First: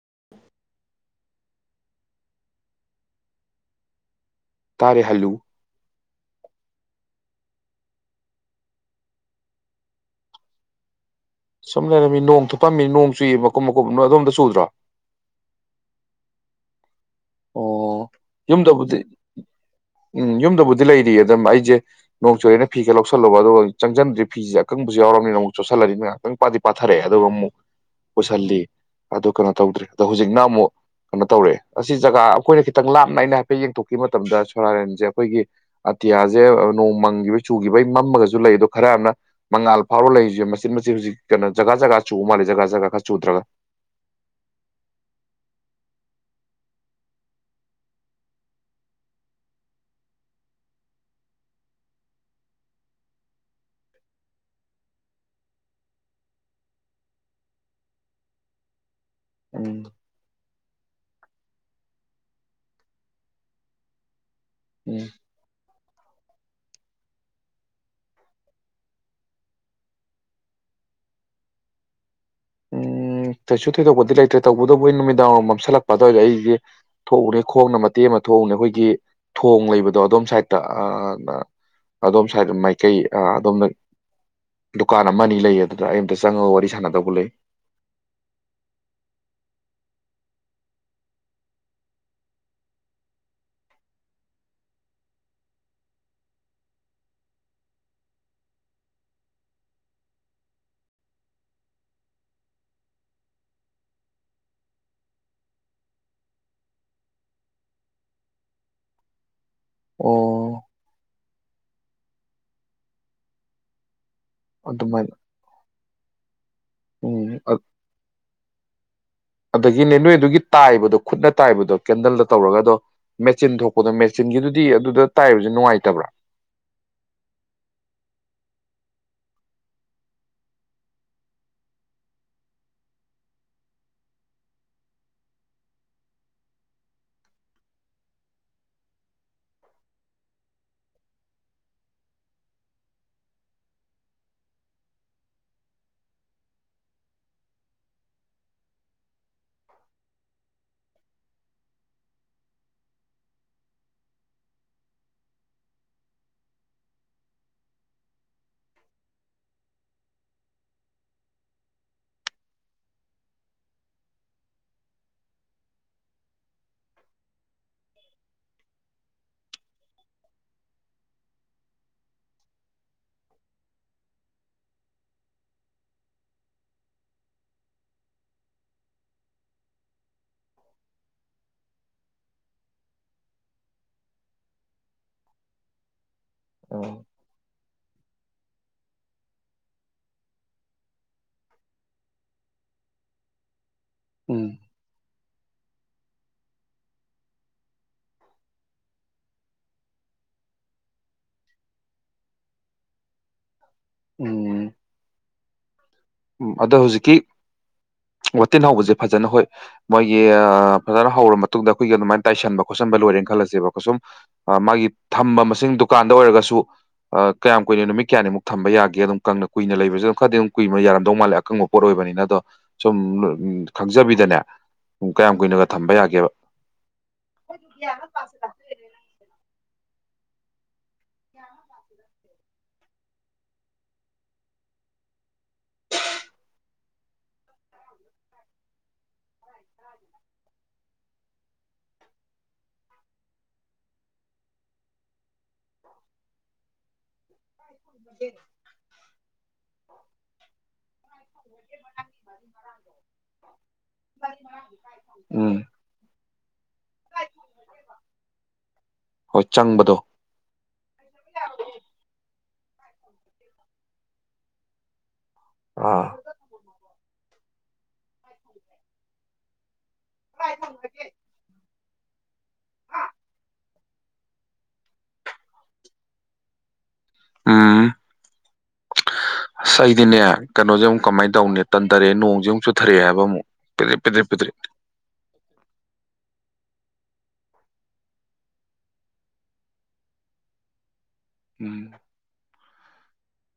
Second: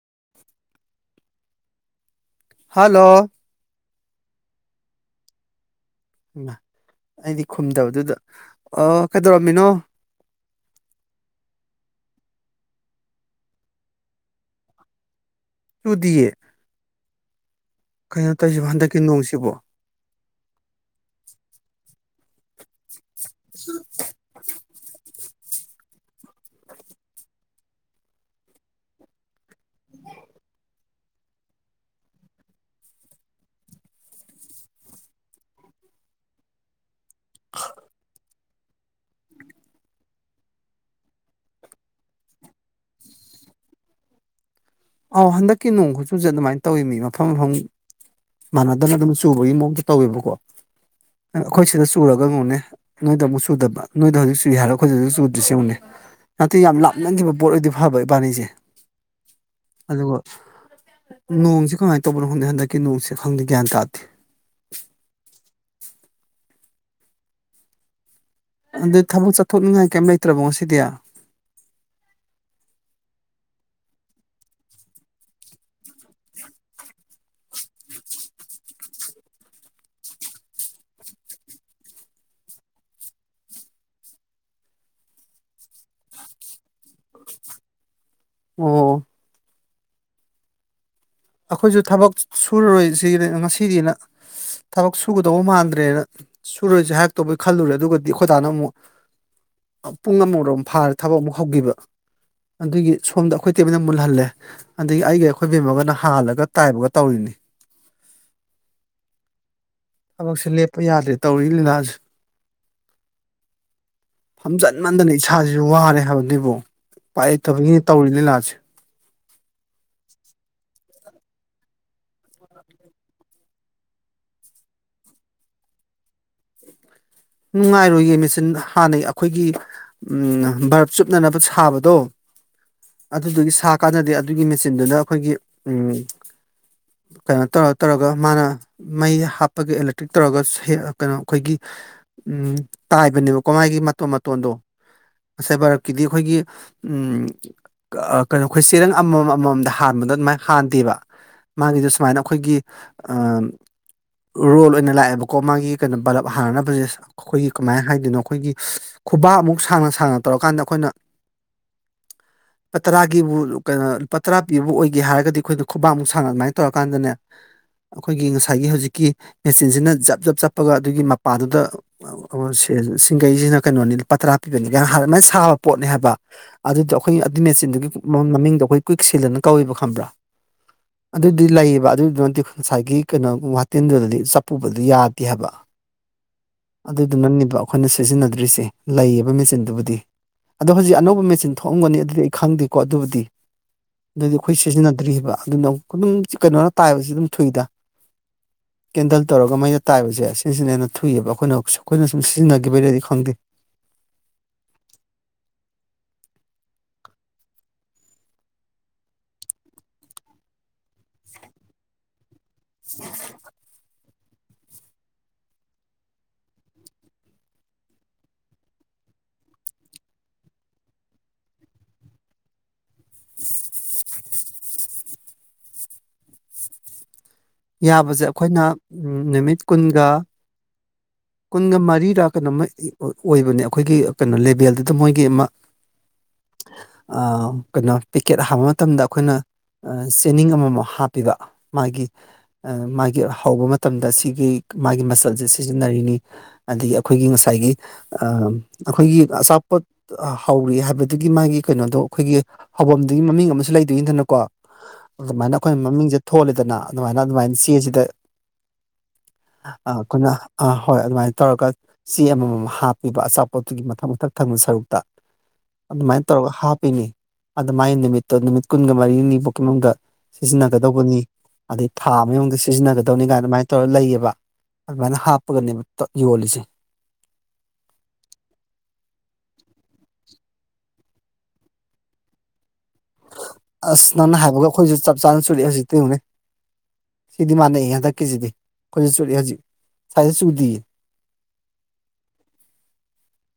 [inaudible] ꯍꯥꯜꯂꯣ ꯇꯥꯔꯦ ꯍꯜꯂꯨ ꯏꯃꯥ ꯑꯩꯗꯤ ꯈꯨꯝꯗꯕꯗꯨꯗ ꯑꯣ ꯀꯩꯗꯧꯔꯝꯃꯤꯅꯣ ꯁꯨꯝ ꯂꯩꯔꯝꯃꯤ ꯅꯣꯡ ꯊꯨꯞꯄꯝꯃꯤ ꯅꯣꯡ ꯆꯨꯏ ꯃꯀꯨꯞ ꯃꯀꯨꯞ ꯑꯗꯣꯝꯗ ꯆꯨꯗ꯭ꯔꯣ ꯆꯨꯗꯤꯌꯦ ꯑꯣ ꯀꯩꯅꯣ ꯇꯧꯔꯤꯁꯤꯕꯣ ꯌꯨꯝꯗꯕꯨꯗꯤ ꯍꯟꯗꯛꯀꯤ ꯅꯣꯡꯁꯤꯕꯣ ꯎꯝ ꯌꯨꯝꯗꯕꯨꯗꯤ ꯂꯩꯔꯤꯌꯦ ꯑꯗꯨꯝ ꯑꯩꯁꯦ ꯅꯣꯡ ꯆꯨꯨꯔꯦꯅ ꯐꯤꯒ ꯂꯧꯁꯜꯂꯨꯕ ꯑꯗꯨꯒꯥ ꯆꯪꯖꯟꯕꯗ ꯐꯤꯁꯦ ꯑꯀꯪꯕꯁꯨ ꯌꯥꯎꯔꯕꯅꯤ ꯅꯣꯡ ꯆꯣꯠꯁꯟꯂꯅꯤꯅꯥ ꯈꯤꯇꯪ ꯄꯥꯗꯤ ꯄꯥꯊꯔꯛꯑꯦ ꯑꯗꯨꯒ ꯑꯃꯨꯛ ꯄꯨꯁꯟꯂꯤ ꯑꯗꯣ ꯀꯩꯅꯣ ꯇꯧꯗ꯭ꯔꯦ ꯑꯗꯣ ꯍꯧꯖꯤꯛꯅ ꯑꯃꯨꯛ ꯀꯩꯅꯣ ꯇꯧꯔꯛꯑꯦ ꯑꯁ ꯁꯤ ꯖꯒꯥ ꯑꯩꯈꯣꯏꯅ ꯈꯤꯇꯪ ꯂꯥꯞꯅ ꯑꯩꯅ ꯍꯥꯏꯐꯦꯠ ꯌꯦꯡꯊꯣꯛꯈꯤꯕ ꯃꯇꯝꯗ ꯁꯣꯔꯥꯔꯦꯟꯁꯦ ꯑꯩꯈꯣꯏꯒꯤ ꯑꯇꯤꯌꯥꯁꯦ ꯅꯣꯡ ꯃꯪꯒꯤꯕꯩ ꯆꯨꯈꯤꯕꯩ ꯃꯝꯃꯒꯁꯨ ꯂꯩ ꯑꯗꯣ ꯈꯔ ꯑꯃꯅ ꯃꯉꯥꯜ ꯐꯥꯎꯔ ꯂꯩꯁꯦ ꯃꯆꯤ ꯃꯆꯤ ꯍꯧꯖꯤꯛ ꯀꯩꯅꯣ ꯖꯒꯥ ꯖꯒꯥ ꯆꯨꯕ ꯃꯥꯜꯂꯤ ꯖꯒꯥ ꯖꯒꯥ ꯈꯔ ꯆꯨꯗ꯭ꯔꯒ ꯑꯧ ꯍꯟꯗꯛꯀꯤ ꯅꯣꯡ ꯈꯨꯠꯆꯨꯁꯦ ꯑꯗꯨꯃꯥꯏꯅ ꯇꯧꯋꯦ ꯃꯤ ꯃꯐꯝ ꯃꯐꯝ ꯃꯥꯟꯅꯗꯅ ꯑꯗꯨꯝ ꯆꯨꯕꯒꯤ ꯃꯑꯣꯡꯁꯨ ꯇꯧꯋꯦꯕꯀꯣ ꯑꯩꯈꯣꯏ ꯁꯤꯗ ꯆꯨꯔꯒ ꯌꯦꯡꯉꯨꯅꯦ ꯅꯣꯏꯗ ꯑꯃꯨꯛ ꯆꯨꯗꯕ ꯅꯣꯏꯗ ꯍꯧꯖꯤꯛ ꯆꯨꯏ ꯍꯥꯏꯔ ꯑꯩꯈꯣꯏꯗ ꯍꯧꯖꯤꯛ ꯆꯨꯗ꯭ꯔꯤꯁꯤ ꯌꯦꯡꯉꯨꯅꯦ ꯅꯠꯇꯦ ꯌꯥꯝ ꯂꯥꯞꯅꯈꯤꯕ ꯄꯣꯠ ꯑꯣꯏꯗꯤ ꯐꯕ ꯏꯕꯥꯅꯤꯁꯦ ꯎꯝ ꯑꯗꯨꯒ ꯅꯣꯡꯁꯤ ꯀꯃꯥꯏꯅ ꯇꯧꯕꯅꯣ ꯈꯪꯗꯦ ꯍꯟꯗꯛꯀꯤ ꯅꯣꯡꯁꯦ ꯈꯪꯗꯦ ꯒ꯭ꯌꯥꯟ ꯇꯥꯗꯦ ꯎꯝ ꯑꯗꯨ ꯊꯕꯛ ꯆꯠꯊꯣꯛꯅꯤꯡꯉꯥꯏ ꯀꯩꯝ ꯂꯩꯇ꯭ꯔꯕꯣ ꯉꯁꯤꯗꯤ ꯎꯝ ꯀꯩꯁꯨ ꯊꯣꯏꯗꯣꯛꯄꯗꯤ ꯂꯩꯇ꯭ꯔꯦ ꯇꯧꯕꯇꯕꯨ ꯑꯩ ꯅꯨꯃꯤꯗꯥꯡ ꯃꯝꯁꯤꯜꯂꯛꯄꯗ ꯑꯗꯥꯏꯗ ꯑꯩꯒꯤ ꯊꯣꯛꯎꯅꯤ ꯈꯣꯡꯅ ꯃꯇꯦꯛ ꯑꯃ ꯊꯣꯛꯎꯅꯤ ꯑꯩꯈꯣꯏꯒꯤ ꯊꯣꯡ ꯂꯩꯕꯗꯣ ꯑꯗꯣꯝ ꯁꯥꯏꯠꯇ ꯑꯥ ꯑꯗꯣꯝ ꯁꯥꯏꯠꯗ ꯃꯥꯏꯀꯩ ꯑꯥ ꯑꯗꯣꯝꯅ ꯗꯨꯀꯥꯟ ꯑꯃ ꯑꯅꯤ ꯂꯩ ꯑꯗꯨꯗ ꯑꯩ ꯑꯃꯝꯇ ꯆꯪꯉꯥꯒ ꯋꯥꯔꯤ ꯁꯥꯟꯅꯗꯧꯕ ꯂꯩ ꯑꯣ ꯑꯩꯈꯣꯏꯁꯨ ꯊꯕꯛ ꯁꯨꯔꯔꯣꯏꯁꯤ ꯉꯁꯤꯗꯤꯅ ꯊꯕꯛ ꯁꯨꯒꯗꯧꯕ ꯃꯥꯟꯗ꯭ꯔꯦꯅ ꯁꯨꯔꯔꯣꯏꯖꯦ ꯍꯥꯏꯔꯛꯇꯧꯕꯩ ꯈꯜꯂꯨꯔꯦ ꯑꯗꯨꯒꯗꯤ ꯑꯩꯈꯣꯏ ꯗꯥꯅ ꯑꯃꯨꯛ ꯄꯨꯡ ꯑꯃꯔꯣꯝ ꯐꯥꯔꯦ ꯊꯕꯛ ꯑꯃꯨꯛ ꯍꯧꯒꯤꯕ ꯑꯗꯨꯒꯤ ꯁꯣꯝꯗ ꯑꯩꯈꯣꯏ ꯇꯦꯝꯃꯅ ꯃꯨꯜꯍꯜꯂꯦ ꯑꯗꯒꯤ ꯑꯩꯒꯥ ꯑꯩꯈꯣꯏ ꯕꯦꯝꯃꯒꯅ ꯍꯥꯥꯜꯂꯒ ꯇꯥꯏꯕꯒ ꯇꯧꯔꯤꯅꯤ ꯊꯕꯛꯁꯦ ꯑꯣ ꯂꯦꯞꯄꯨ ꯌꯥꯗ꯭ꯔꯦ ꯇꯧꯔꯤ ꯂꯤꯂꯥꯁꯦ ꯐꯝꯖꯟꯃꯟꯗꯅ ꯑꯗꯨꯃꯥꯏꯅ ꯏꯁꯥꯁꯤꯁꯨ ꯋꯥꯔꯦ ꯍꯥꯏꯕ ꯗꯤꯕꯣ ꯎꯝ ꯎꯄꯥꯏꯂꯩꯇꯕꯒꯤꯅꯤ ꯇꯧꯔꯤ ꯂꯤꯂꯥꯁꯦ ꯑꯗꯒꯤꯅꯦ ꯅꯣꯏ ꯑꯗꯨꯒꯤ ꯇꯥꯏꯕꯗꯣ ꯈꯨꯠꯅ ꯇꯥꯏꯕꯗꯣ ꯀꯦꯟꯗꯜꯗ ꯇꯧꯔꯒꯗꯣ ꯃꯦꯆꯤꯟ ꯊꯣꯛꯄꯗꯣ ꯃꯦꯆꯤꯟꯒꯤꯗꯨꯗꯤ ꯑꯗꯨꯗ ꯇꯥꯏꯕꯁꯦ ꯅꯨꯡꯉꯥꯏꯇꯕ꯭ꯔ ꯅꯨꯡꯉꯥꯏꯔꯣꯏꯌꯦ ꯃꯦꯆꯤꯟ ꯍꯥꯟꯅꯩ ꯑꯩꯈꯣꯏꯒꯤ ꯎꯝ ꯚꯥꯔꯞ ꯆꯨꯞꯅꯅꯕ ꯁꯥꯕꯗꯣ ꯑꯗꯨꯗꯨꯒꯤ ꯁꯥ ꯀꯥꯟꯗꯗꯤ ꯑꯗꯨꯒꯤ ꯃꯦꯆꯤꯟꯗꯨꯅ ꯑꯩꯈꯣꯏꯒꯤ ꯎꯝ ꯀꯩꯅꯣ ꯇꯧꯔ ꯇꯧꯔꯒ ꯃꯥꯅ ꯃꯩ ꯍꯥꯞꯄꯒ ꯑꯦꯂꯦꯛꯇ꯭ꯔꯤꯛ ꯇꯧꯔꯒ ꯀꯩꯅꯣ ꯑꯩꯈꯣꯏꯒꯤ ꯎꯝ ꯇꯥꯏꯕꯅꯦꯕꯀꯣ ꯃꯥꯥꯏꯒꯤ ꯃꯇꯣꯟ ꯃꯇꯣꯟꯗꯣ ꯉꯁꯥꯏ ꯚꯥꯔꯞꯀꯤꯗꯤ ꯑꯩꯈꯣꯏꯒꯤ ꯎꯝ ꯑꯥ ꯀꯩꯅꯣ ꯑꯩꯈꯣꯏ ꯆꯦꯔꯪ ꯑꯃꯃꯝ ꯑꯃꯃꯝꯗ ꯍꯥꯟꯕꯗꯣ ꯑꯗꯨꯃꯥꯏꯅ ꯍꯥꯟꯗꯦꯕ ꯃꯥꯒꯤꯗꯨ ꯁꯨꯃꯥꯏꯅ ꯑꯩꯈꯣꯏꯒꯤ ꯔꯣꯜ ꯑꯣꯏꯅ ꯂꯥꯛꯑꯦꯕꯀꯣ ꯃꯥꯒꯤ ꯀꯩꯅꯣ ꯕꯂꯞ ꯍꯥꯟꯅꯅꯕꯁꯦ ꯑꯩꯈꯣꯏꯒꯤ ꯀꯃꯥꯏꯅ ꯍꯥꯏꯗꯣꯏꯅꯣ ꯑꯩꯈꯣꯏꯒꯤ ꯈꯨꯕꯥꯛ ꯑꯃꯨꯛ ꯁꯥꯡꯅ ꯁꯥꯡꯅ ꯇꯧꯔꯀꯥꯟꯗ ꯑꯩꯈꯣꯏꯅ [unintelligible] ꯂꯨꯄꯥ ꯇꯔꯥꯒꯤꯕꯨ ꯀꯩꯅꯣ ꯂꯨꯄꯥ ꯇꯔꯥ ꯄꯤꯕꯕꯨ ꯑꯣꯏꯒꯦ ꯍꯥꯏꯔꯒꯗꯤ ꯑꯩꯈꯣꯏꯅ ꯈꯨꯕꯥꯃꯨꯛꯁꯥꯡ ꯑꯗꯨꯃꯥꯏꯅ ꯇꯧꯔꯀꯥꯟꯗꯅꯦ ꯑꯩꯈꯣꯏꯒꯤ ꯉꯁꯥꯏꯒꯤ ꯍꯧꯖꯤꯛꯀꯤ ꯃꯦꯆꯤꯟꯁꯤꯅ ꯖꯞ ꯖꯞ ꯆꯞꯄꯒ ꯑꯗꯨꯒꯤ ꯃꯄꯥꯥꯟꯗꯨꯗ ꯁꯤꯡꯒꯩꯁꯤꯅ ꯀꯩꯅꯣꯅꯤ ꯂꯨꯄꯥ ꯇꯔꯥ ꯄꯤꯕꯅꯤ ꯑꯗꯨꯃꯥꯢ ꯁꯥꯕ ꯄꯣꯠꯅꯤ ꯍꯥꯏꯕꯅꯤꯗ ꯑꯗꯨꯗꯣ ꯑꯩꯈꯣꯏ ꯑꯗꯨ ꯃꯦꯆꯤꯟꯗꯨꯒꯤ ꯃꯃꯤꯡꯗꯣ ꯑꯩꯈꯣꯏ ꯀꯨꯏꯛ ꯁꯤꯜꯗꯅ ꯀꯧꯋꯦꯕ ꯈꯪꯕ꯭ꯔꯥ ꯑꯗꯨꯗꯤ ꯂꯩꯌꯦꯕ ꯑꯗꯨꯒꯤꯗꯨ ꯅꯗꯤ ꯉꯁꯥꯏꯒꯤ ꯀꯩꯅꯣꯒꯨ ꯋꯥꯇꯝꯟꯗꯨꯗꯗꯤ ꯆꯞꯄꯨꯕꯗꯨ ꯌꯥꯗꯦ ꯍꯥꯏꯕ ꯎꯝ ꯑꯗꯨꯗꯨꯅꯅꯦꯕ ꯑꯩꯈꯣꯏꯅ ꯁꯤꯖꯤꯟꯅꯗ꯭ꯔꯤꯁꯦ ꯂꯩꯌꯦꯕ ꯃꯦꯆꯤꯟꯗꯨꯕꯨꯗꯤ ꯑꯗꯣ ꯍꯧꯖꯤꯛ ꯑꯅꯧꯕ ꯃꯦꯆꯤꯟ ꯊꯣꯛꯑꯝꯒꯅꯤ ꯑꯗꯨꯗꯤ ꯑꯩ ꯈꯪꯗꯦꯀꯣ ꯑꯗꯨꯕꯨꯗꯤ ꯑꯗꯨꯗꯤ ꯑꯩꯈꯣꯏ ꯁꯤꯖꯤꯟꯅꯗ꯭ꯔꯤꯕ ꯑꯗꯨꯅꯝ ꯑꯗꯨꯝ ꯀꯩꯅꯣꯅ ꯇꯥꯏꯕꯁꯨ ꯑꯗꯨꯝ ꯊꯨꯏꯗ ꯀꯦꯟꯗꯜ ꯇꯧꯔꯒ ꯃꯩꯅ ꯇꯥꯏꯕꯁꯦ ꯁꯤꯁꯤꯅ ꯍꯦꯟꯅ ꯊꯨꯏꯌꯦꯕ ꯑꯩꯈꯣꯏꯅ ꯑꯩꯈꯣꯢꯅ ꯁꯨꯝ ꯑꯩꯈꯣꯏꯅ ꯁꯨꯝ ꯁꯤꯖꯤꯟꯅꯈꯤꯕꯅꯗꯤ ꯈꯪꯗꯦ ꯎꯝ ꯎꯝ ꯑꯗꯣ ꯍꯧꯖꯤꯛꯀꯤ ꯋꯥꯇꯤꯟ ꯍꯧꯕꯁꯦ ꯐꯖꯅ ꯍꯣꯏ ꯃꯣꯏꯒꯤ ꯐꯖꯅ ꯍꯧꯔ ꯃꯇꯨꯡꯗ ꯑꯩꯈꯣꯏꯒꯤ ꯑꯗꯨꯃꯥꯏꯅ ꯇꯥꯏꯁꯟꯕ ꯈꯣꯠꯆꯟꯕ ꯂꯣꯏꯔꯦꯅ ꯈꯜꯂꯁꯦꯕꯀ ꯁꯨꯝ ꯃꯥꯒꯤ ꯊꯝꯕ ꯃꯁꯤꯡ ꯗꯨꯀꯥꯟꯗ ꯑꯣꯏꯔꯒꯁꯨ ꯀꯌꯥꯝ ꯀꯨꯏꯅꯣ ꯅꯨꯃꯤ ꯀꯌꯥꯃꯨꯛ ꯊꯝꯕ ꯌꯥꯒꯦ ꯑꯗꯨꯝ ꯀꯪꯅ ꯀꯨꯏꯅ ꯂꯩꯕꯁꯨ ꯑꯗꯨ ꯈꯗꯤ ꯑꯗꯨꯝ ꯀꯨꯏꯕ ꯌꯥꯔꯝ ꯗꯧ ꯃꯥꯜꯂꯦ ꯑꯀꯪꯕ ꯄꯣꯠ ꯑꯣꯏꯕꯅꯤꯅ ꯑꯗꯣ ꯁꯨꯝ ꯈꯪꯖꯕꯤꯗꯅꯦ ꯀꯌꯥꯝ ꯀꯨꯏꯅꯒ ꯊꯝꯕ ꯌꯥꯒꯦꯕ ꯌꯥꯕꯁꯦ ꯑꯩꯈꯣꯏꯅ ꯅꯨꯃꯤꯠ ꯀꯨꯟꯒ ꯀꯨꯟꯒ ꯃꯔꯤꯗ ꯀꯩꯅꯣꯃ ꯑꯣꯏꯕꯅꯦ ꯑꯩꯈꯣꯏꯒꯤ ꯀꯩꯅꯣ ꯂꯦꯕꯦꯜꯗꯨꯗ ꯃꯣꯏꯒꯤ ꯑꯃ ꯀꯩꯅꯣ ꯄꯦꯛꯀꯦꯠ ꯍꯥꯞꯄ ꯃꯇꯝꯗ ꯑꯩꯈꯣꯏꯅ ꯆꯦꯅꯤꯡ ꯑꯃꯃꯨꯛ ꯑꯃꯨꯛ ꯍꯥꯞꯄꯤꯕ ꯃꯥꯒꯤ ꯃꯥꯒꯤ ꯍꯧꯕ ꯃꯇꯝꯗ ꯁꯤꯒꯤ ꯃꯥꯒꯤ ꯃꯆꯜꯁꯦ ꯁꯤꯖꯤꯟꯅꯔꯤꯅꯤ ꯑꯗꯒꯤ ꯑꯩꯈꯣꯏꯒꯤ ꯉꯁꯥꯏ ꯀꯥꯏꯒꯤ ꯑꯩꯈꯣꯏꯒꯤ ꯑꯆꯥꯄꯣꯠ ꯍꯧꯔꯤ ꯍꯥꯏꯕꯗꯨꯒꯤ ꯃꯥꯒꯤ ꯀꯩꯅꯣꯗꯣ ꯑꯩꯈꯣꯏꯒꯤ ꯍꯧꯐꯝꯗꯨꯒꯤ ꯃꯃꯤꯡ ꯑꯃꯁꯨ ꯂꯩꯗꯣꯏꯅꯤꯗꯅꯀꯣ ꯑꯗꯨꯃꯥꯏꯅ ꯎꯝ ꯑꯩꯈꯣꯏꯅ ꯃꯃꯤꯡꯖꯦ ꯊꯣꯜꯂꯤꯗꯅ ꯑꯗꯨꯃꯥꯏꯅ ꯑꯗꯨꯃꯥꯏꯅ ꯆꯦꯁꯤꯗ ꯍꯣꯏ ꯆꯪꯕꯗꯣ ꯑꯩꯈꯣꯏꯅ ꯑꯥ ꯍꯣꯏ ꯑꯗꯨꯃꯥꯏꯅ ꯇꯧꯔꯒ ꯆꯦ ꯑꯃꯃꯝ ꯍꯥꯞꯄꯤꯕ ꯑꯆꯥꯄꯣꯠꯇꯨꯒꯤ ꯃꯊꯛ ꯃꯊꯛ ꯊꯪꯕ ꯁꯔꯨꯛꯇ ꯑꯥ ꯑꯗꯨꯃꯥꯏꯅ ꯇꯧꯔꯒ ꯍꯥꯞꯄꯤꯅꯤ ꯑꯗꯨ ꯃꯥꯏ ꯅꯨꯃꯤꯠꯇꯣ ꯅꯨꯃꯤꯠ ꯀꯨꯟꯒ ꯃꯔꯤꯅꯤꯐꯥꯎꯒꯤ ꯃꯅꯨꯡꯗ ꯁꯤꯖꯤꯟꯅꯒꯗꯧꯕꯅꯤ ꯑꯗꯩ ꯊꯥ ꯃꯌꯨꯝꯗ ꯁꯤꯖꯤꯟꯅꯒꯗꯧꯅꯤ ꯀꯥꯏꯅ ꯑꯗꯨꯃꯥꯏꯅ ꯇꯧꯔꯒ ꯂꯩꯌꯦꯕ ꯑꯗꯨꯃꯥꯏꯅ ꯍꯥꯞꯄꯒꯅꯦꯕ ꯄꯞ ꯌꯣꯜꯂꯤꯁꯦ ꯎꯝ ꯑꯁ ꯑꯩꯗꯤꯅꯦ ꯀꯩꯅꯣꯁꯦ ꯑꯃꯨꯛ ꯀꯃꯥꯏꯅ ꯇꯧꯅꯦ ꯇꯟꯊꯔꯛꯑꯦ ꯅꯣꯡꯁꯦ ꯑꯃꯨꯛ ꯆꯨꯊꯔꯛꯑꯦ ꯍꯥꯏꯕ ꯑꯃꯨꯛ ꯄꯤꯗ꯭ꯔꯤꯛ ꯑꯁ ꯄꯤꯗ꯭ꯔꯤꯛ ꯅꯪꯅ ꯄꯤꯗ꯭ꯔꯤꯛ ꯍꯥꯏꯕꯒ ꯑꯩꯈꯣꯏꯁꯨ ꯆꯞ ꯆꯥꯅ ꯆꯨꯔꯛꯑꯦ ꯍꯧꯖꯤꯛꯇ ꯌꯤꯡꯎꯅꯦ ꯁꯤꯗꯤ ꯃꯥꯟꯅꯩ ꯍꯟꯗꯛꯀꯤꯁꯤꯗꯤ ꯑꯩꯈꯣꯏꯅ ꯆꯨꯔꯦ ꯍꯧꯖꯤꯛ ꯁ꯭ꯋꯥꯏꯗ ꯆꯨꯗꯔꯤꯌꯦ ꯎꯝ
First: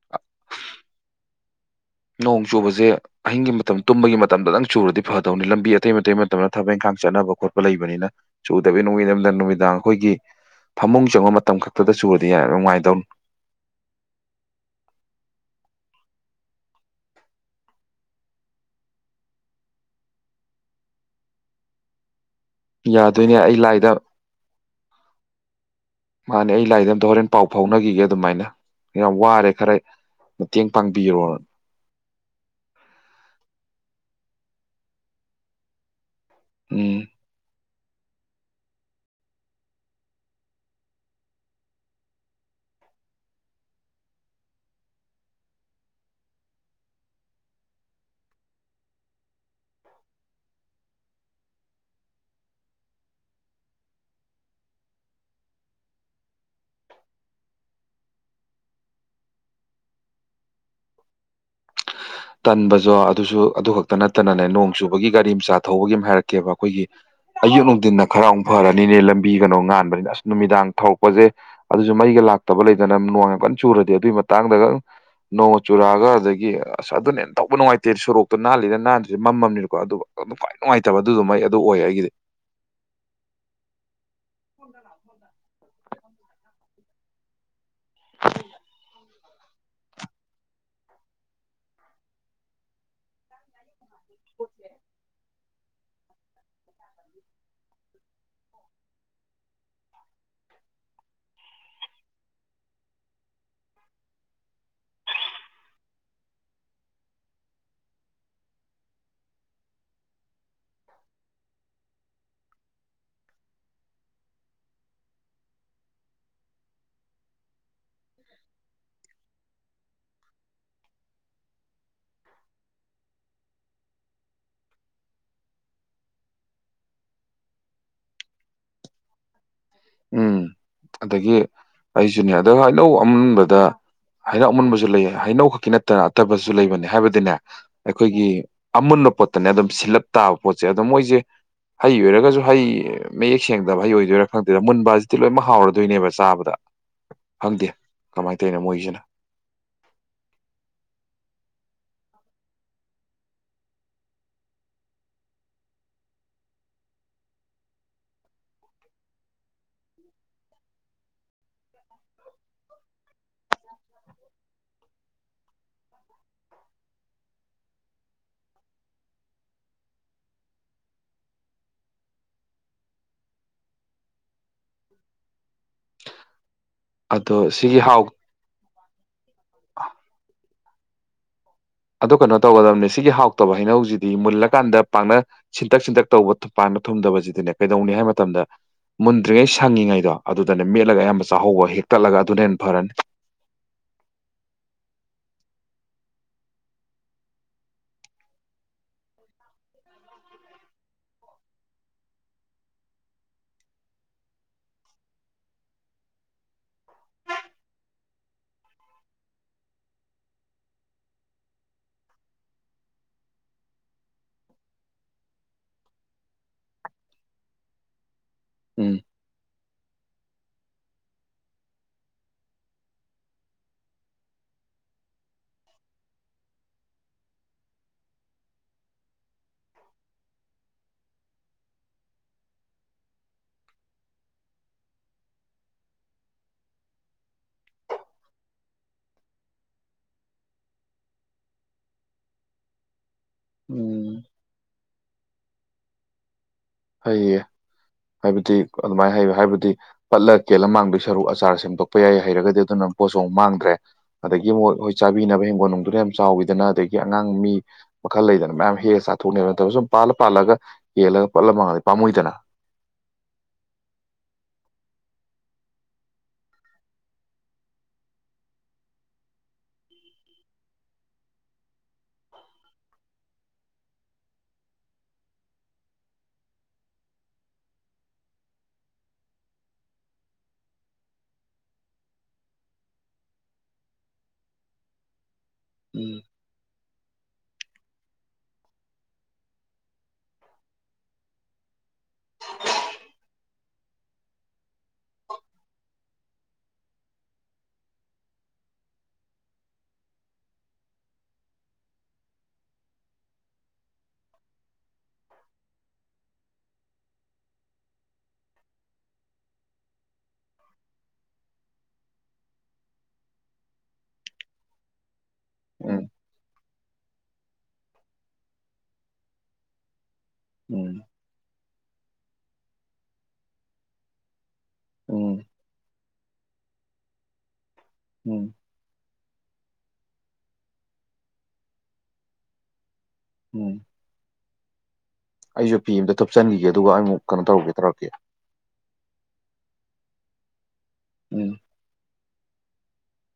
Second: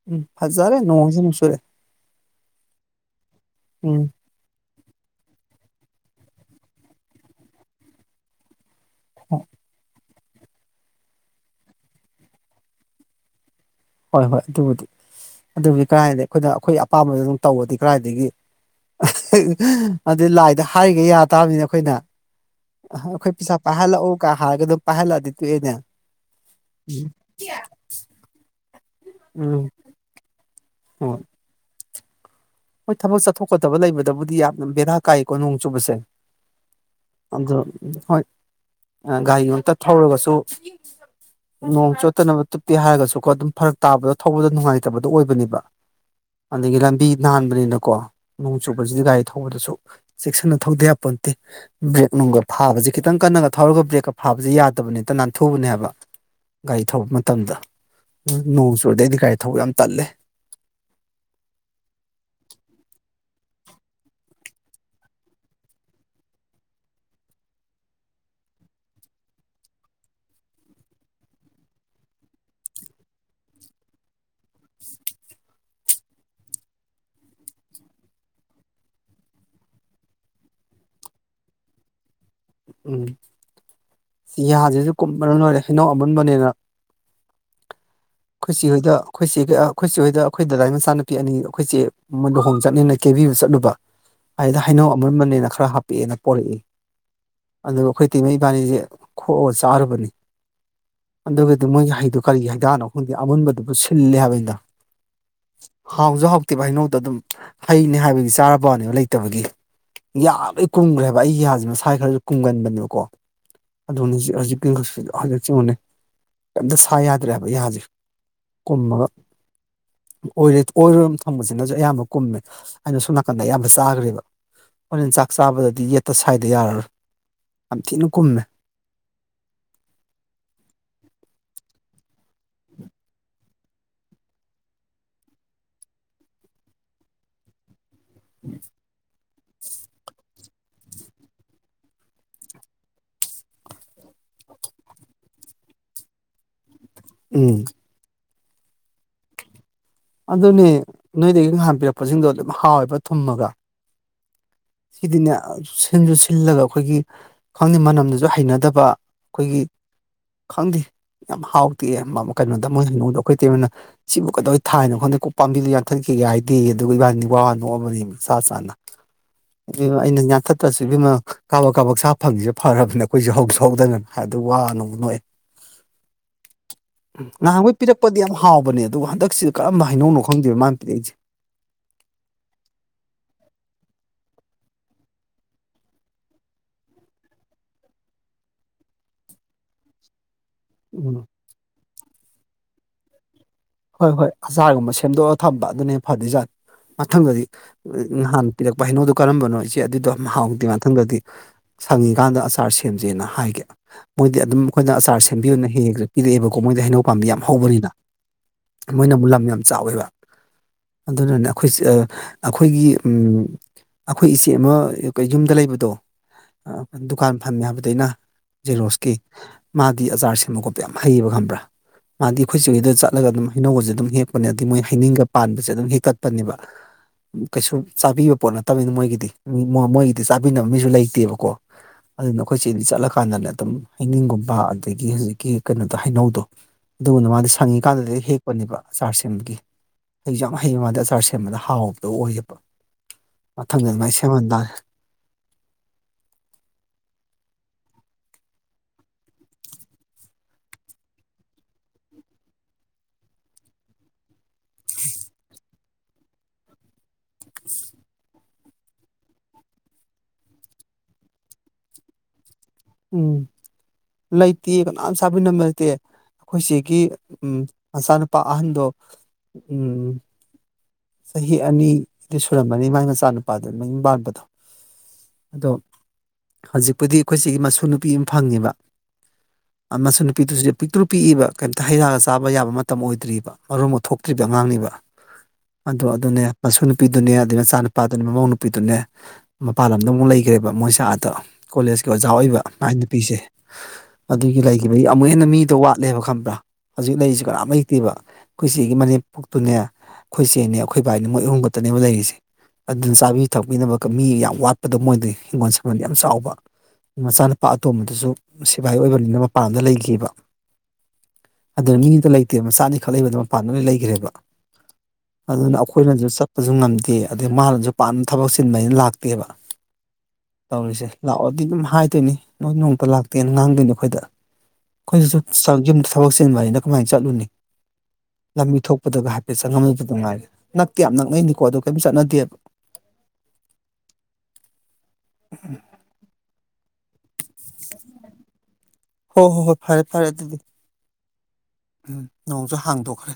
ꯎꯝ ꯐꯥꯖꯥꯔꯦ ꯅꯣꯡꯁꯦ ꯑꯃꯨꯛ ꯆꯨꯔꯛꯑꯦ ꯅꯣꯡ ꯆꯨꯕꯁꯦ ꯑꯍꯤꯡꯒꯤ ꯃꯇꯝ ꯎꯝ ꯇꯨꯝꯕꯒꯤ ꯃꯇꯝꯗꯪ ꯆꯨꯔꯗꯤ ꯐꯗꯧꯅꯤ ꯂꯝꯕꯤ ꯑꯇꯩ ꯑꯇꯩ ꯃꯇꯝꯗ ꯊꯕꯛ ꯏꯪꯈꯥꯡ ꯆꯠꯅꯕ ꯈꯣꯠꯄ ꯂꯩꯕꯅꯤꯅ ꯆꯨꯗꯕꯤ ꯅꯣꯡꯃꯤꯗꯪ ꯅꯨꯃꯤꯗꯥꯡ ꯑꯩꯈꯣꯏꯒꯤ ꯐꯃꯨꯡ ꯆꯪꯕ ꯃꯇꯝ ꯈꯛꯇꯗ ꯆꯨꯔꯗꯤ ꯌꯥ ꯅꯨꯡꯉꯥꯏꯗꯧꯅꯤ ꯍꯣꯏ ꯍꯣꯏ ꯑꯗꯨꯕꯨꯗꯤ ꯑꯗꯨꯕꯨꯗꯤ ꯀꯗꯥꯥꯏꯗꯒꯤ ꯑꯩꯈꯣꯏꯅ ꯑꯩꯈꯣꯏ ꯑꯄꯥꯝꯕꯗ ꯑꯗꯨ ꯇꯧꯕꯗꯤ ꯀꯗꯥꯏꯗꯒꯤ ꯑꯗꯨꯩ ꯂꯥꯏꯗ ꯍꯥꯏꯔꯤꯒ ꯌꯥ ꯇꯥꯕꯅꯤꯅ ꯑꯩꯈꯣꯏꯅ ꯑꯩꯈꯣꯏ ꯌꯥꯗꯣꯏꯅꯦ ꯑꯩ ꯄꯩꯁꯥ ꯂꯥꯏꯗ ꯄꯥꯏꯍꯜꯂꯛꯎꯒ ꯍꯥꯏꯔꯒ ꯑꯗꯨꯝ ꯄꯥꯏꯍꯜꯂꯛꯑꯗꯤ ꯇꯣꯛꯑꯦꯅꯦ ꯃꯥꯅꯦ ꯑꯩ ꯂꯥꯏꯗ ꯑꯝꯇ ꯍꯣꯔꯦꯟ ꯄꯥꯎ ꯐꯥꯎꯅꯈꯤꯒꯦ ꯑꯗꯨꯃꯥꯏꯅ ꯌꯥꯝ ꯋꯥꯔꯦ ꯎꯝ ꯈꯔ ꯃꯇꯦꯡ ꯍꯣꯏ ꯄꯥꯡꯕꯤꯔꯣ ꯍꯣꯏ ꯊꯕꯛ ꯆꯠꯊꯣꯛꯀꯗꯕ ꯂꯩꯕꯗꯕꯨꯗꯤ ꯌꯥꯝꯅ ꯕꯦꯔꯥ ꯀꯥꯏꯀꯣ ꯅꯣꯡ ꯆꯨꯕꯁꯦ ꯎꯝ ꯑ ꯍꯣꯏ ꯒꯥꯔꯤ ꯑꯝꯇ ꯊꯧꯔꯒꯁꯨ ꯅꯣꯡ ꯆꯣꯠꯇꯅꯕ ꯇꯨꯞꯄꯦ ꯍꯥꯏꯔꯒꯁꯨꯀꯣ ꯑꯗꯨꯝ ꯐꯔꯛ ꯇꯥꯕꯗꯣ ꯊꯧꯕꯗ ꯅꯨꯡꯉꯥꯏꯇꯕꯗꯣ ꯑꯣꯏꯕꯅꯦꯕ ꯑꯗꯒꯤ ꯂꯝꯕꯤ ꯅꯥꯟꯕꯅꯤꯅꯀꯣ ꯅꯣꯡ ꯆꯨꯕꯁꯤꯗꯤ ꯒꯥꯔꯤ ꯊꯧꯕꯗꯁꯨ ꯆꯦꯛꯁꯤꯟꯅ ꯊꯧꯗ ꯌꯥꯄꯣꯟꯇꯦ ꯕ꯭ꯔꯦꯛ ꯅꯨꯡꯒ ꯐꯥꯕꯁꯤ ꯈꯤꯇꯪ ꯀꯟꯅꯒ ꯊꯧꯔꯒ ꯕ꯭ꯔꯦꯛꯀ ꯐꯥꯕꯁꯤ ꯌꯥꯗꯕꯅꯤ ꯍꯦꯛꯇ ꯅꯥꯟꯊꯨꯕꯅꯦ ꯍꯥꯏꯕ ꯒꯥꯔꯤ ꯊꯧꯕ ꯃꯇꯝꯗ ꯅꯣꯡ ꯆꯨꯨꯔꯗꯤ ꯑꯩꯗꯤ ꯒꯥꯔꯤ ꯊꯧꯕ ꯌꯥꯝ ꯇꯜꯂꯦ [inaudible] ꯇꯟꯕꯖꯣ ꯑꯗꯨꯁꯨ ꯑꯗꯨ ꯈꯛꯇ ꯅꯠꯇꯅꯅꯦ ꯅꯣꯡ ꯆꯨꯕꯒꯤ ꯒꯥꯔꯤ ꯃꯆꯥ ꯊꯧꯕꯒꯤ ꯑꯃ ꯍꯥꯏꯔꯛꯀꯦꯕ ꯑꯩꯈꯣꯏꯒꯤ ꯑꯌꯨꯛ ꯅꯨꯡꯊꯤꯟꯅ ꯈꯔ ꯑꯃꯨꯛ ꯐꯔꯅꯤꯅꯦ ꯂꯝꯕꯤ ꯀꯩꯅꯣ ꯉꯥꯟꯕꯅꯤꯅ ꯑꯁ ꯅꯨꯃꯤꯗꯥꯡ ꯊꯧꯔꯛꯄꯁꯦ ꯑꯗꯨꯁꯨ ꯃꯩꯒ ꯂꯥꯛꯇꯕ ꯂꯩꯗꯅ ꯅꯣꯡ ꯌꯥꯝ ꯀꯟ ꯆꯨꯔꯗꯤ ꯑꯗꯨꯏ ꯃꯇꯥꯡꯗꯒ ꯅꯣꯡ ꯆꯨꯔꯛꯑꯒ ꯑꯗꯒꯤ ꯑꯁ ꯑꯗꯨꯅ ꯍꯦꯟ ꯊꯧꯕ ꯅꯨꯡꯉꯥꯏꯇꯦ ꯁꯣꯔꯣꯛꯇꯣ ꯅꯥꯜꯂꯤꯔ ꯅꯥꯟꯗ꯭ꯔꯤꯔ ꯃꯝꯃꯃꯤꯅꯀꯣ ꯑꯗꯨꯝ ꯈ꯭ꯋꯥꯏ ꯅꯨꯡꯉꯥꯏꯇꯦ [unintelligible] ꯑꯗꯨꯗꯨꯃ ꯑꯩ ꯑꯗꯨ ꯑꯣꯏꯌꯦ ꯑꯩꯒꯤꯗꯤ ꯎꯝ ꯌꯥꯥꯖꯤꯁꯨ ꯀꯨꯝꯕꯅ ꯂꯣꯏꯔꯦ ꯍꯩꯅꯧ ꯑꯃꯨꯟꯕꯅꯦꯕ [inaudible] ꯑꯩꯈꯣꯏ ꯆꯦ ꯍꯣꯏꯗ ꯑꯩꯈꯣꯏ ꯆꯦ [unintelligible] ꯑꯩꯈꯣꯏ ꯆꯦ ꯍꯣꯏꯗ ꯑꯩꯈꯣꯏ ꯆꯦ ꯍꯣꯏꯗ ꯑꯩꯈꯣꯏ ꯗꯗꯥꯒꯤ ꯃꯆꯥꯅꯨꯄꯤ ꯑꯅꯤꯗꯣ ꯑꯩꯈꯣꯏ ꯆꯦ ꯃꯣꯏ ꯂꯨꯍꯣꯡ ꯆꯠꯃꯤꯟꯅꯩ ꯀꯦꯕꯤꯕ ꯆꯠꯂꯨꯕ ꯑꯗꯨꯗ ꯍꯩꯅꯧ ꯑꯃꯨꯟꯕꯅꯦꯅ ꯈꯔ ꯍꯥꯞꯄꯛꯑꯦꯅ ꯄꯣꯔꯛꯑꯦ [inaudible] ꯑꯗꯨꯒ ꯑꯩꯈꯣꯏ ꯏꯇꯩꯃꯩ ꯏꯕꯥꯅꯤꯁꯦ ꯈꯣꯛꯑꯒ ꯆꯥꯔꯨꯕꯅꯤ ꯑꯗꯨꯒꯗꯤ ꯃꯣꯏꯒꯤ ꯍꯩꯗꯣ ꯀꯔꯤ ꯍꯩꯗꯥꯅꯣ ꯈꯪꯗꯦ ꯑꯃꯨꯟꯕꯗꯨꯕꯨ ꯁꯤꯜꯂꯦ ꯍꯥꯏꯕꯅꯤꯗ ꯍꯥꯎꯖꯨ ꯍꯥꯎꯇꯦꯕ ꯍꯩꯅꯧꯗꯣ ꯑꯗꯨꯝ ꯍꯩꯅꯦ ꯍꯥꯏꯕꯒꯤ ꯆꯥꯔꯕꯋꯅꯦꯕ ꯂꯩꯇꯕꯒꯤ ꯌꯥꯒ ꯂꯣꯏ ꯀꯨꯝꯈ꯭ꯔꯦ ꯍꯥꯏꯕ ꯑꯩ ꯌꯥꯁꯤ ꯃꯁꯥꯏ ꯈꯔꯁꯨ ꯀꯨꯝꯒꯟꯕꯅꯦꯀꯣ ꯑꯗꯨꯅꯦ [unintelligible] ꯆꯤꯡꯕꯅꯦ ꯀꯩꯝꯇ ꯁꯥꯏ ꯌꯥꯗ꯭ꯔꯦꯕ ꯌꯥꯁꯦ ꯀꯨꯝꯃꯒ [unintelligible] ꯑꯣꯏꯔꯣꯝ ꯊꯪꯕꯁꯤꯅꯁꯨ ꯑꯌꯥꯝꯕ ꯀꯨꯝꯃꯦ ꯑꯩꯅ ꯁꯣꯝ ꯅꯥꯀꯟꯗ ꯑꯌꯥꯝꯕ ꯆꯥꯈ꯭ꯔꯦꯕ ꯍꯣꯔꯦꯟ ꯆꯥꯛ ꯆꯥꯕꯗꯗꯤ ꯌꯦꯠꯇ ꯁꯥꯏꯗ ꯌꯥꯔꯔꯣꯏ ꯌꯥꯝ ꯊꯤꯅ ꯀꯨꯝꯃꯦ ꯎꯝ ꯑꯗꯒꯤ ꯑꯩꯁꯨꯅꯦ ꯑꯗ ꯍꯩꯅꯧ ꯑꯃꯨꯟꯕꯗ ꯍꯩꯅꯧ ꯑꯃꯨꯟꯕꯁꯨ ꯂꯩꯗꯅ ꯍꯩꯅꯧ ꯈꯛꯀꯤ ꯅꯠꯇꯅ ꯑꯇꯣꯞꯄꯁꯨ ꯂꯩꯕꯅꯤ ꯍꯥꯏꯕꯗꯤꯅꯦ ꯑꯩꯈꯣꯏꯒꯤ ꯑꯃꯨꯟꯕ ꯄꯣꯠꯇꯅꯦ ꯑꯗꯨꯝ ꯁꯤꯜꯂꯞ ꯇꯥꯕ ꯄꯣꯠꯁꯦ ꯑꯗꯣ ꯃꯣꯏꯁꯦ ꯍꯩ ꯑꯣꯏꯔꯒꯁꯨ ꯍꯩ ꯃꯌꯦꯛ ꯁꯦꯡꯗꯕ ꯍꯩ ꯑꯣꯏꯗꯣꯏꯔꯥ ꯈꯪ [unintelligible] ꯃꯨꯟꯕ ꯍꯥꯏꯖꯤꯗꯤ ꯂꯣꯏꯅꯃꯛ ꯍꯥꯎꯔꯗꯣꯏꯅꯦꯕ ꯆꯥꯕꯗ ꯎꯝ ꯈꯪꯗꯦ ꯀꯃꯥꯏꯅ ꯇꯧꯔꯤꯅꯣ ꯃꯣꯏꯖꯤꯅ ꯑꯗꯨꯅꯦ ꯅꯣꯏꯗꯒꯤ ꯉꯍꯥꯟ ꯄꯤꯔꯛꯄꯁꯤꯡꯗꯣ ꯑꯗꯨꯝ ꯍꯥꯎꯋꯦꯕ ꯊꯨꯝꯃꯒ ꯁꯤꯗꯤꯅꯦ ꯁꯤꯟꯁꯨ ꯁꯤꯜꯂꯒ ꯑꯩꯈꯣꯏꯒꯤ ꯈꯪꯗꯦ ꯃꯅꯝꯗꯨꯁꯨ ꯍꯩꯅꯗꯕ ꯑꯩꯈꯣꯏꯒꯤ ꯈꯪꯗꯦ ꯌꯥꯝ ꯍꯥꯎꯇꯦ ꯀꯩꯅꯣꯗ ꯃꯣꯏ ꯍꯩꯅꯧꯗꯣ ꯑꯩꯈꯣꯏ ꯏꯇꯩꯃꯅ ꯁꯤꯕꯨ ꯀꯩꯗꯧ ꯊꯥꯏꯅꯣ ꯈꯪꯗꯦ ꯄꯥꯝꯕꯤꯗꯨꯣ ꯌꯥꯟꯊꯠꯈꯤꯒꯦ ꯍꯥꯏꯗꯦ ꯑꯗꯨꯒ ꯏꯕꯥꯅꯤ ꯋꯥ ꯋꯥ ꯅꯣꯛꯑꯕꯅꯦꯃꯤ ꯆꯥ ꯆꯥꯅ ꯑꯩꯅ ꯌꯥꯟꯊꯠꯇ꯭ꯔꯁꯨ ꯏꯕꯦꯝꯃ ꯀꯥꯕꯛ ꯀꯥꯕꯛ ꯁꯥ ꯐꯪꯉꯤꯁꯦ ꯐꯔꯕꯅꯤ ꯑꯩꯈꯣꯏꯖꯨ ꯍꯧꯖꯨ ꯍꯧꯗꯅ ꯍꯥꯏꯕ [unintelligible] ꯑꯗꯣ ꯅꯍꯥꯟꯈꯩ ꯁꯤꯒꯤ ꯍꯥꯎ ꯄꯤꯔꯛꯄꯗꯤ ꯌꯥꯝ ꯍꯥꯎꯕꯅꯦ ꯑꯗꯨꯒ ꯍꯟꯗꯛ ꯁꯤꯅ ꯀꯔꯝꯕ ꯍꯩꯅꯧꯅꯣ ꯈꯪꯗꯦꯕ ꯃꯥꯅ ꯄꯤꯔꯛ ꯏꯁꯦ ꯑꯗꯨ ꯀꯩꯅꯣ ꯇꯧꯒꯗꯕꯅꯦ ꯁꯤꯒꯤ ꯍꯥꯎꯇꯕ ꯍꯩꯅꯧꯁꯤꯗꯤ ꯃꯨꯜꯂꯀꯥꯟꯗ ꯄꯥꯛꯅ ꯁꯤꯟꯇꯛ ꯁꯤꯟꯇꯛ ꯇꯧꯕ ꯄꯥꯟꯕ ꯊꯨꯝꯗꯕꯁꯤꯗꯤꯅꯦ ꯀꯩꯗꯧꯅꯤ ꯍꯥꯏꯕ ꯃꯇꯝꯗ ꯃꯨꯟꯗ꯭ꯔꯤꯉꯩ ꯁꯪꯉꯤꯉꯩꯗꯣ ꯑꯗꯨꯗꯅꯦ ꯃꯦꯠꯂꯒ ꯎꯝ ꯑꯌꯥꯝꯕ ꯆꯥꯍꯧꯕ ꯍꯦꯛꯇꯠꯂꯒ ꯑꯗꯨꯅ ꯍꯦꯟ ꯐꯔꯅꯤ ꯍꯣꯏ ꯍꯣꯏ ꯑꯆꯥꯥꯔꯒꯨꯝꯕ ꯁꯦꯝꯗꯣꯛꯑꯒ ꯊꯝꯕ ꯑꯗꯨꯅ ꯐꯗꯣꯏꯖꯥꯠꯅꯤ ꯃꯊꯪꯗꯗꯤ ꯅꯍꯥꯟ ꯄꯤꯔꯛꯄ ꯍꯩꯅꯣꯗꯣ ꯀꯔꯝꯕꯅꯣ ꯏꯆꯦ ꯑꯗꯨꯗꯣ ꯍꯥꯎꯗꯦ ꯃꯊꯪꯗꯗꯤ ꯁꯪꯉꯤꯀꯥꯟꯗ ꯑꯆꯥꯔ ꯁꯦꯝꯖꯦꯅ ꯍꯥꯏꯒꯦ ꯃꯣꯏꯗꯤ ꯑꯗꯨꯝ ꯑꯩꯈꯣꯏꯗ ꯑꯆꯥꯔ ꯁꯦꯝꯕꯤꯌꯣꯅ ꯍꯦꯛ ꯍꯦꯛ ꯄꯤꯔꯛꯑꯦꯕꯀꯣ ꯃꯣꯏꯗꯤ ꯍꯩꯅꯧ ꯄꯥꯝꯕꯤ ꯌꯥꯝ ꯍꯧꯕꯅꯤꯅ ꯃꯣꯏꯅ ꯑꯃꯨꯛ ꯂꯝ ꯌꯥꯝ ꯆꯥꯎꯋꯦꯕ ꯑꯗꯨꯅꯅꯦ ꯑꯩꯈꯣꯏꯁꯦ ꯑꯥ ꯑꯩꯈꯣꯏꯒꯤ ꯎꯝ ꯑꯩꯈꯣꯏ ꯏꯆꯦ ꯑꯃ ꯌꯨꯝꯗ ꯂꯩꯕꯗꯣ ꯗꯨꯀꯥꯟ ꯐꯝꯃꯦ ꯍꯥꯏꯕꯗꯣ ꯑꯩꯅ ꯎꯝ ꯖꯦꯔꫭꯁꯀꯤ ꯃꯥꯗꯤ ꯑꯆꯥꯔ ꯁꯦꯝꯕ ꯈꯣꯠꯄ ꯌꯥꯝ ꯍꯩꯌꯦꯕ ꯈꯪꯕ꯭ꯔꯥ ꯃꯥꯗꯤ ꯑꯩꯈꯣꯏ ꯆꯦ ꯍꯣꯏꯗ ꯆꯠꯂꯒ ꯑꯗꯨꯝ ꯍꯩꯅꯧꯀꯁꯦ ꯑꯗꯨꯝ ꯍꯦꯛꯄꯅꯦ ꯑꯗꯩ ꯃꯣꯏ ꯍꯩꯅꯤꯡꯒ ꯄꯥꯟꯕꯁꯦ ꯑꯗꯨꯝ ꯍꯦꯛꯇꯠꯄꯅꯦꯕ ꯀꯩꯁꯨ ꯆꯥꯕꯤꯕ ꯄꯣꯠ ꯅꯠꯇꯕꯅꯤꯅ ꯃꯣꯏꯒꯤꯗꯤ ꯃꯣꯏꯒꯤꯗꯤ ꯆꯥꯕꯤꯅꯕ ꯃꯤꯁꯨ ꯂꯩꯇꯦꯕꯀꯣ ꯑꯗꯨꯅ ꯑꯩꯈꯣꯏ ꯆꯦꯗꯤ ꯆꯠꯂꯀꯥꯟꯗꯅꯦ ꯑꯗꯨꯝ ꯍꯩꯅꯤꯡꯒꯨꯝꯕ ꯑꯗꯒꯤ ꯍꯨꯖꯤꯛꯀꯤ ꯀꯩꯅꯣꯗꯣ ꯍꯩꯅꯧꯗꯣ ꯑꯗꯨꯒꯨꯝꯅ ꯃꯥꯗꯤ ꯁꯪꯉꯤꯀꯥꯟꯗꯗꯤ ꯍꯦꯛꯄꯅꯦꯕ ꯑꯆꯥꯥꯔ ꯁꯦꯝꯕꯒꯤ ꯍꯩꯖꯨ ꯌꯥꯝ ꯍꯩ ꯃꯥꯗꯤ ꯑꯆꯥꯔ ꯁꯦꯝꯕꯗꯣ ꯍꯥꯎꯕꯗꯣ ꯑꯣꯏꯌꯦꯕ ꯃꯊꯪꯗ ꯎꯝ ꯑꯗꯨꯃꯥꯏꯅ ꯁꯦꯝꯍꯟꯇꯔꯦ ꯐꯩꯌꯦ ꯍꯥꯏꯕꯗꯤ ꯑꯗꯨꯃꯥꯏ ꯍꯩꯕ ꯍꯥꯏꯕꯗꯤ ꯄꯠꯂ ꯀꯦꯜꯂ ꯃꯥꯡꯗꯣꯏ ꯁꯔꯨꯛ ꯑꯆꯥꯔ ꯁꯦꯡꯗꯣꯛꯄ ꯌꯥꯏ ꯍꯩꯔꯒꯗꯤ ꯑꯗꯨꯅ ꯄꯣꯠꯁꯨ ꯑꯃꯨꯛ ꯃꯥꯡꯗ꯭ꯔꯦ ꯑꯗꯥꯒꯤ ꯃꯨꯛ ꯍꯣꯏ ꯆꯥꯕꯤꯅꯕ ꯍꯤꯡꯒꯣꯟꯅꯨꯡꯗꯨꯗ ꯌꯥꯝ ꯆꯥꯎꯋꯤꯗꯅ ꯑꯗꯒꯤ ꯑꯉꯥꯡ ꯃꯤ ꯃꯈꯜ ꯂꯩꯗꯅ ꯃꯌꯥꯝ ꯍꯦꯜꯑꯥ ꯆꯥꯊꯣꯛꯅꯦꯕ ꯅꯠꯇꯕ ꯁꯨꯝ ꯄꯥꯜꯂ-ꯄꯥꯜꯂꯒ ꯀꯦꯜꯂꯒ ꯄꯠꯂ ꯃꯥꯡꯂꯗꯤ ꯄꯥꯝꯃꯨꯏꯗꯅ ꯎꯝ ꯂꯩꯇꯤꯌꯦ ꯀꯅꯥꯝ ꯁꯥꯕꯤꯅꯕ ꯂꯩꯇꯦ ꯑꯈꯣꯏꯆꯦꯒꯤ ꯎꯝ ꯃꯆꯥꯅꯨꯄꯥ ꯑꯍꯥꯟꯗꯣ ꯎꯝ ꯆꯍꯤ ꯑꯅꯤ-ꯗꯤ ꯁꯨꯔꯝꯃꯅꯤ ꯃꯥꯏ ꯃꯆꯥꯅꯨꯄꯥꯗꯨ ꯃꯌꯨꯝ ꯄꯥꯟꯕꯗꯣ ꯑꯗꯣ ꯍꯧꯖꯤꯛꯄꯨꯗꯤ ꯑꯈꯣꯏꯆꯦꯒꯤ ꯃꯁꯨ ꯅꯨꯄꯤ ꯑꯃ ꯐꯪꯑꯦꯕ ꯑ ꯃꯁꯨꯅꯨꯄꯤꯗꯨꯖꯨ ꯄꯤꯛꯇ꯭ꯔꯨ ꯄꯤꯛꯏꯕ ꯀꯩꯝꯇ ꯍꯩꯔꯥꯒ ꯆꯥꯕ ꯌꯥꯕ ꯃꯇꯝ ꯑꯣꯏꯗ꯭ꯔꯤꯕ ꯃꯔꯣꯟꯕꯨ ꯊꯣꯛꯇ꯭ꯔꯤꯕ ꯑꯉꯥꯡꯅꯤꯕ ꯑꯗꯨ ꯎꯝ ꯑꯗꯨꯅꯦ ꯃꯁꯨ ꯅꯨꯄꯤꯗꯨꯅꯦ ꯑꯗꯨ ꯃꯆꯥ ꯅꯨꯄꯥꯗꯨꯅꯦ ꯃꯃꯧ ꯅꯨꯄꯤꯗꯨꯅꯦ ꯃꯄꯥꯜꯂꯝꯗ ꯑꯃꯨꯛ ꯂꯩꯒ꯭ꯔꯦꯕ ꯃꯣꯏꯁꯦ ꯑꯥꯗ ꯀꯣꯂꯦꯖꯀꯤ ꯑꯣꯖꯥ ꯑꯣꯏꯕ ꯃꯥꯏ ꯅꯨꯄꯤꯁꯦ ꯑꯗꯨꯒꯤ ꯂꯩꯒꯤꯕꯩ ꯑꯃꯨꯛ ꯍꯦꯟꯅ ꯃꯤꯗꯣ ꯋꯥꯠꯂꯦꯕ ꯈꯪꯕ꯭ꯔꯥ ꯍꯧꯖꯤꯛ ꯂꯩꯔꯤꯁꯤ ꯀꯅꯥꯝ ꯂꯩꯇꯦꯕ ꯑꯈꯣꯏꯆꯦꯒꯤ ꯃꯅꯦꯝꯄꯣꯛꯇꯨꯅꯦ ꯈꯣꯏ ꯆꯦꯅꯦ ꯑꯈꯣꯏ ꯕꯥꯏꯅꯦ ꯃꯣꯏ ꯑꯍꯨꯝꯈꯠꯇꯅꯦꯕ ꯂꯩꯔꯤꯁꯦ ꯑꯗꯨ ꯆꯥꯕꯤ ꯊꯛꯄꯤꯅꯕ ꯃꯤ ꯌꯥꯝ ꯋꯥꯠꯄꯗꯣ ꯃꯣꯏꯗꯤ ꯍꯤꯡꯒꯣꯟ ꯁꯝꯕꯟꯗꯤ ꯌꯥꯝ ꯆꯥꯎꯕ ꯃꯆꯥꯅꯨꯄꯥ ꯑꯇꯣꯝꯕꯗꯨꯁꯨ ꯁꯤꯐꯥꯏ ꯑꯣꯏꯕꯅꯤꯅ ꯃꯄꯥꯟꯗ ꯂꯩꯒꯤꯕ ꯑꯗꯨ ꯃꯤ ꯑꯝꯇ ꯂꯩꯇꯦ ꯃꯆꯥꯅꯤꯈꯛ ꯂꯩꯕꯗꯣ ꯃꯄꯥꯟꯗ ꯂꫭꯏ ꯂꯩꯒ꯭ꯔꯦꯕ ꯑꯗꯨꯅ ꯎꯝ ꯑꯈꯣꯏꯅꯖꯨ ꯆꯠꯄꯖꯨ ꯉꯝꯗꯦ ꯑꯗꯩ ꯃꯥꯅꯁꯨ ꯄꯥꯛ ꯊꯕꯛ ꯆꯤꯟꯕꯅꯤꯅ ꯂꯥꯛꯇꯦꯕ [inaudible] ꯎꯝ ꯇꯧꯔꯤꯁꯦ ꯂꯥꯛꯑꯣꯗꯤ ꯑꯗꯨꯝ ꯍꯥꯏꯗꯣꯏꯅꯤ ꯅꯣꯏ ꯅꯣꯡꯇ ꯂꯥꯛꯇꯦꯅ ꯉꯥꯡꯗꯣꯏꯅꯤ ꯑꯈꯣꯏꯗ ꯈꯣꯏꯖꯨ ꯎꯝ ꯆꯠ ꯌꯨꯝꯗ ꯊꯕꯛ ꯆꯤꯟꯕꯅꯤꯅ ꯀꯃꯥꯏꯅ ꯆꯠꯂꯨꯅꯤ ꯎꯝ꯫ ꯂꯝꯕꯤ ꯊꯣꯛꯄꯗꯒ ꯍꯥꯏꯐꯦꯠ ꯆꯪꯉꯝꯃꯨꯕꯗꯨ ꯉꯥꯏꯔꯦ ꯅꯛꯇꯤ ꯌꯥꯝ ꯅꯛꯅꯩꯅꯤꯀꯣ ꯑꯗꯣ ꯀꯩꯝ ꯆꯠꯅꯗꯦꯕ ꯎꯝ꯫ ꯑꯩꯖꯨ ꯐꯤ ꯑꯝꯇ ꯊꯨꯞꯆꯟꯒꯤꯒꯦ ꯑꯗꯨꯒ ꯑꯩ ꯑꯃꯨꯛ ꯀꯩꯅꯣ ꯇꯧꯔꯒꯦ ꯇꯧꯔꯛꯀꯦ ꯍꯣ ꯍꯣ ꯍꫭ ꯐꯔꯦ-ꯐꯔꯦ ꯑꯗꯨꯗꯤ ꯎꯝ꯫ ꯎꯝ ꯅꯣꯡꯖꯨ ꯍꯥꯡꯗꯣꯛꯈ꯭ꯔꯦ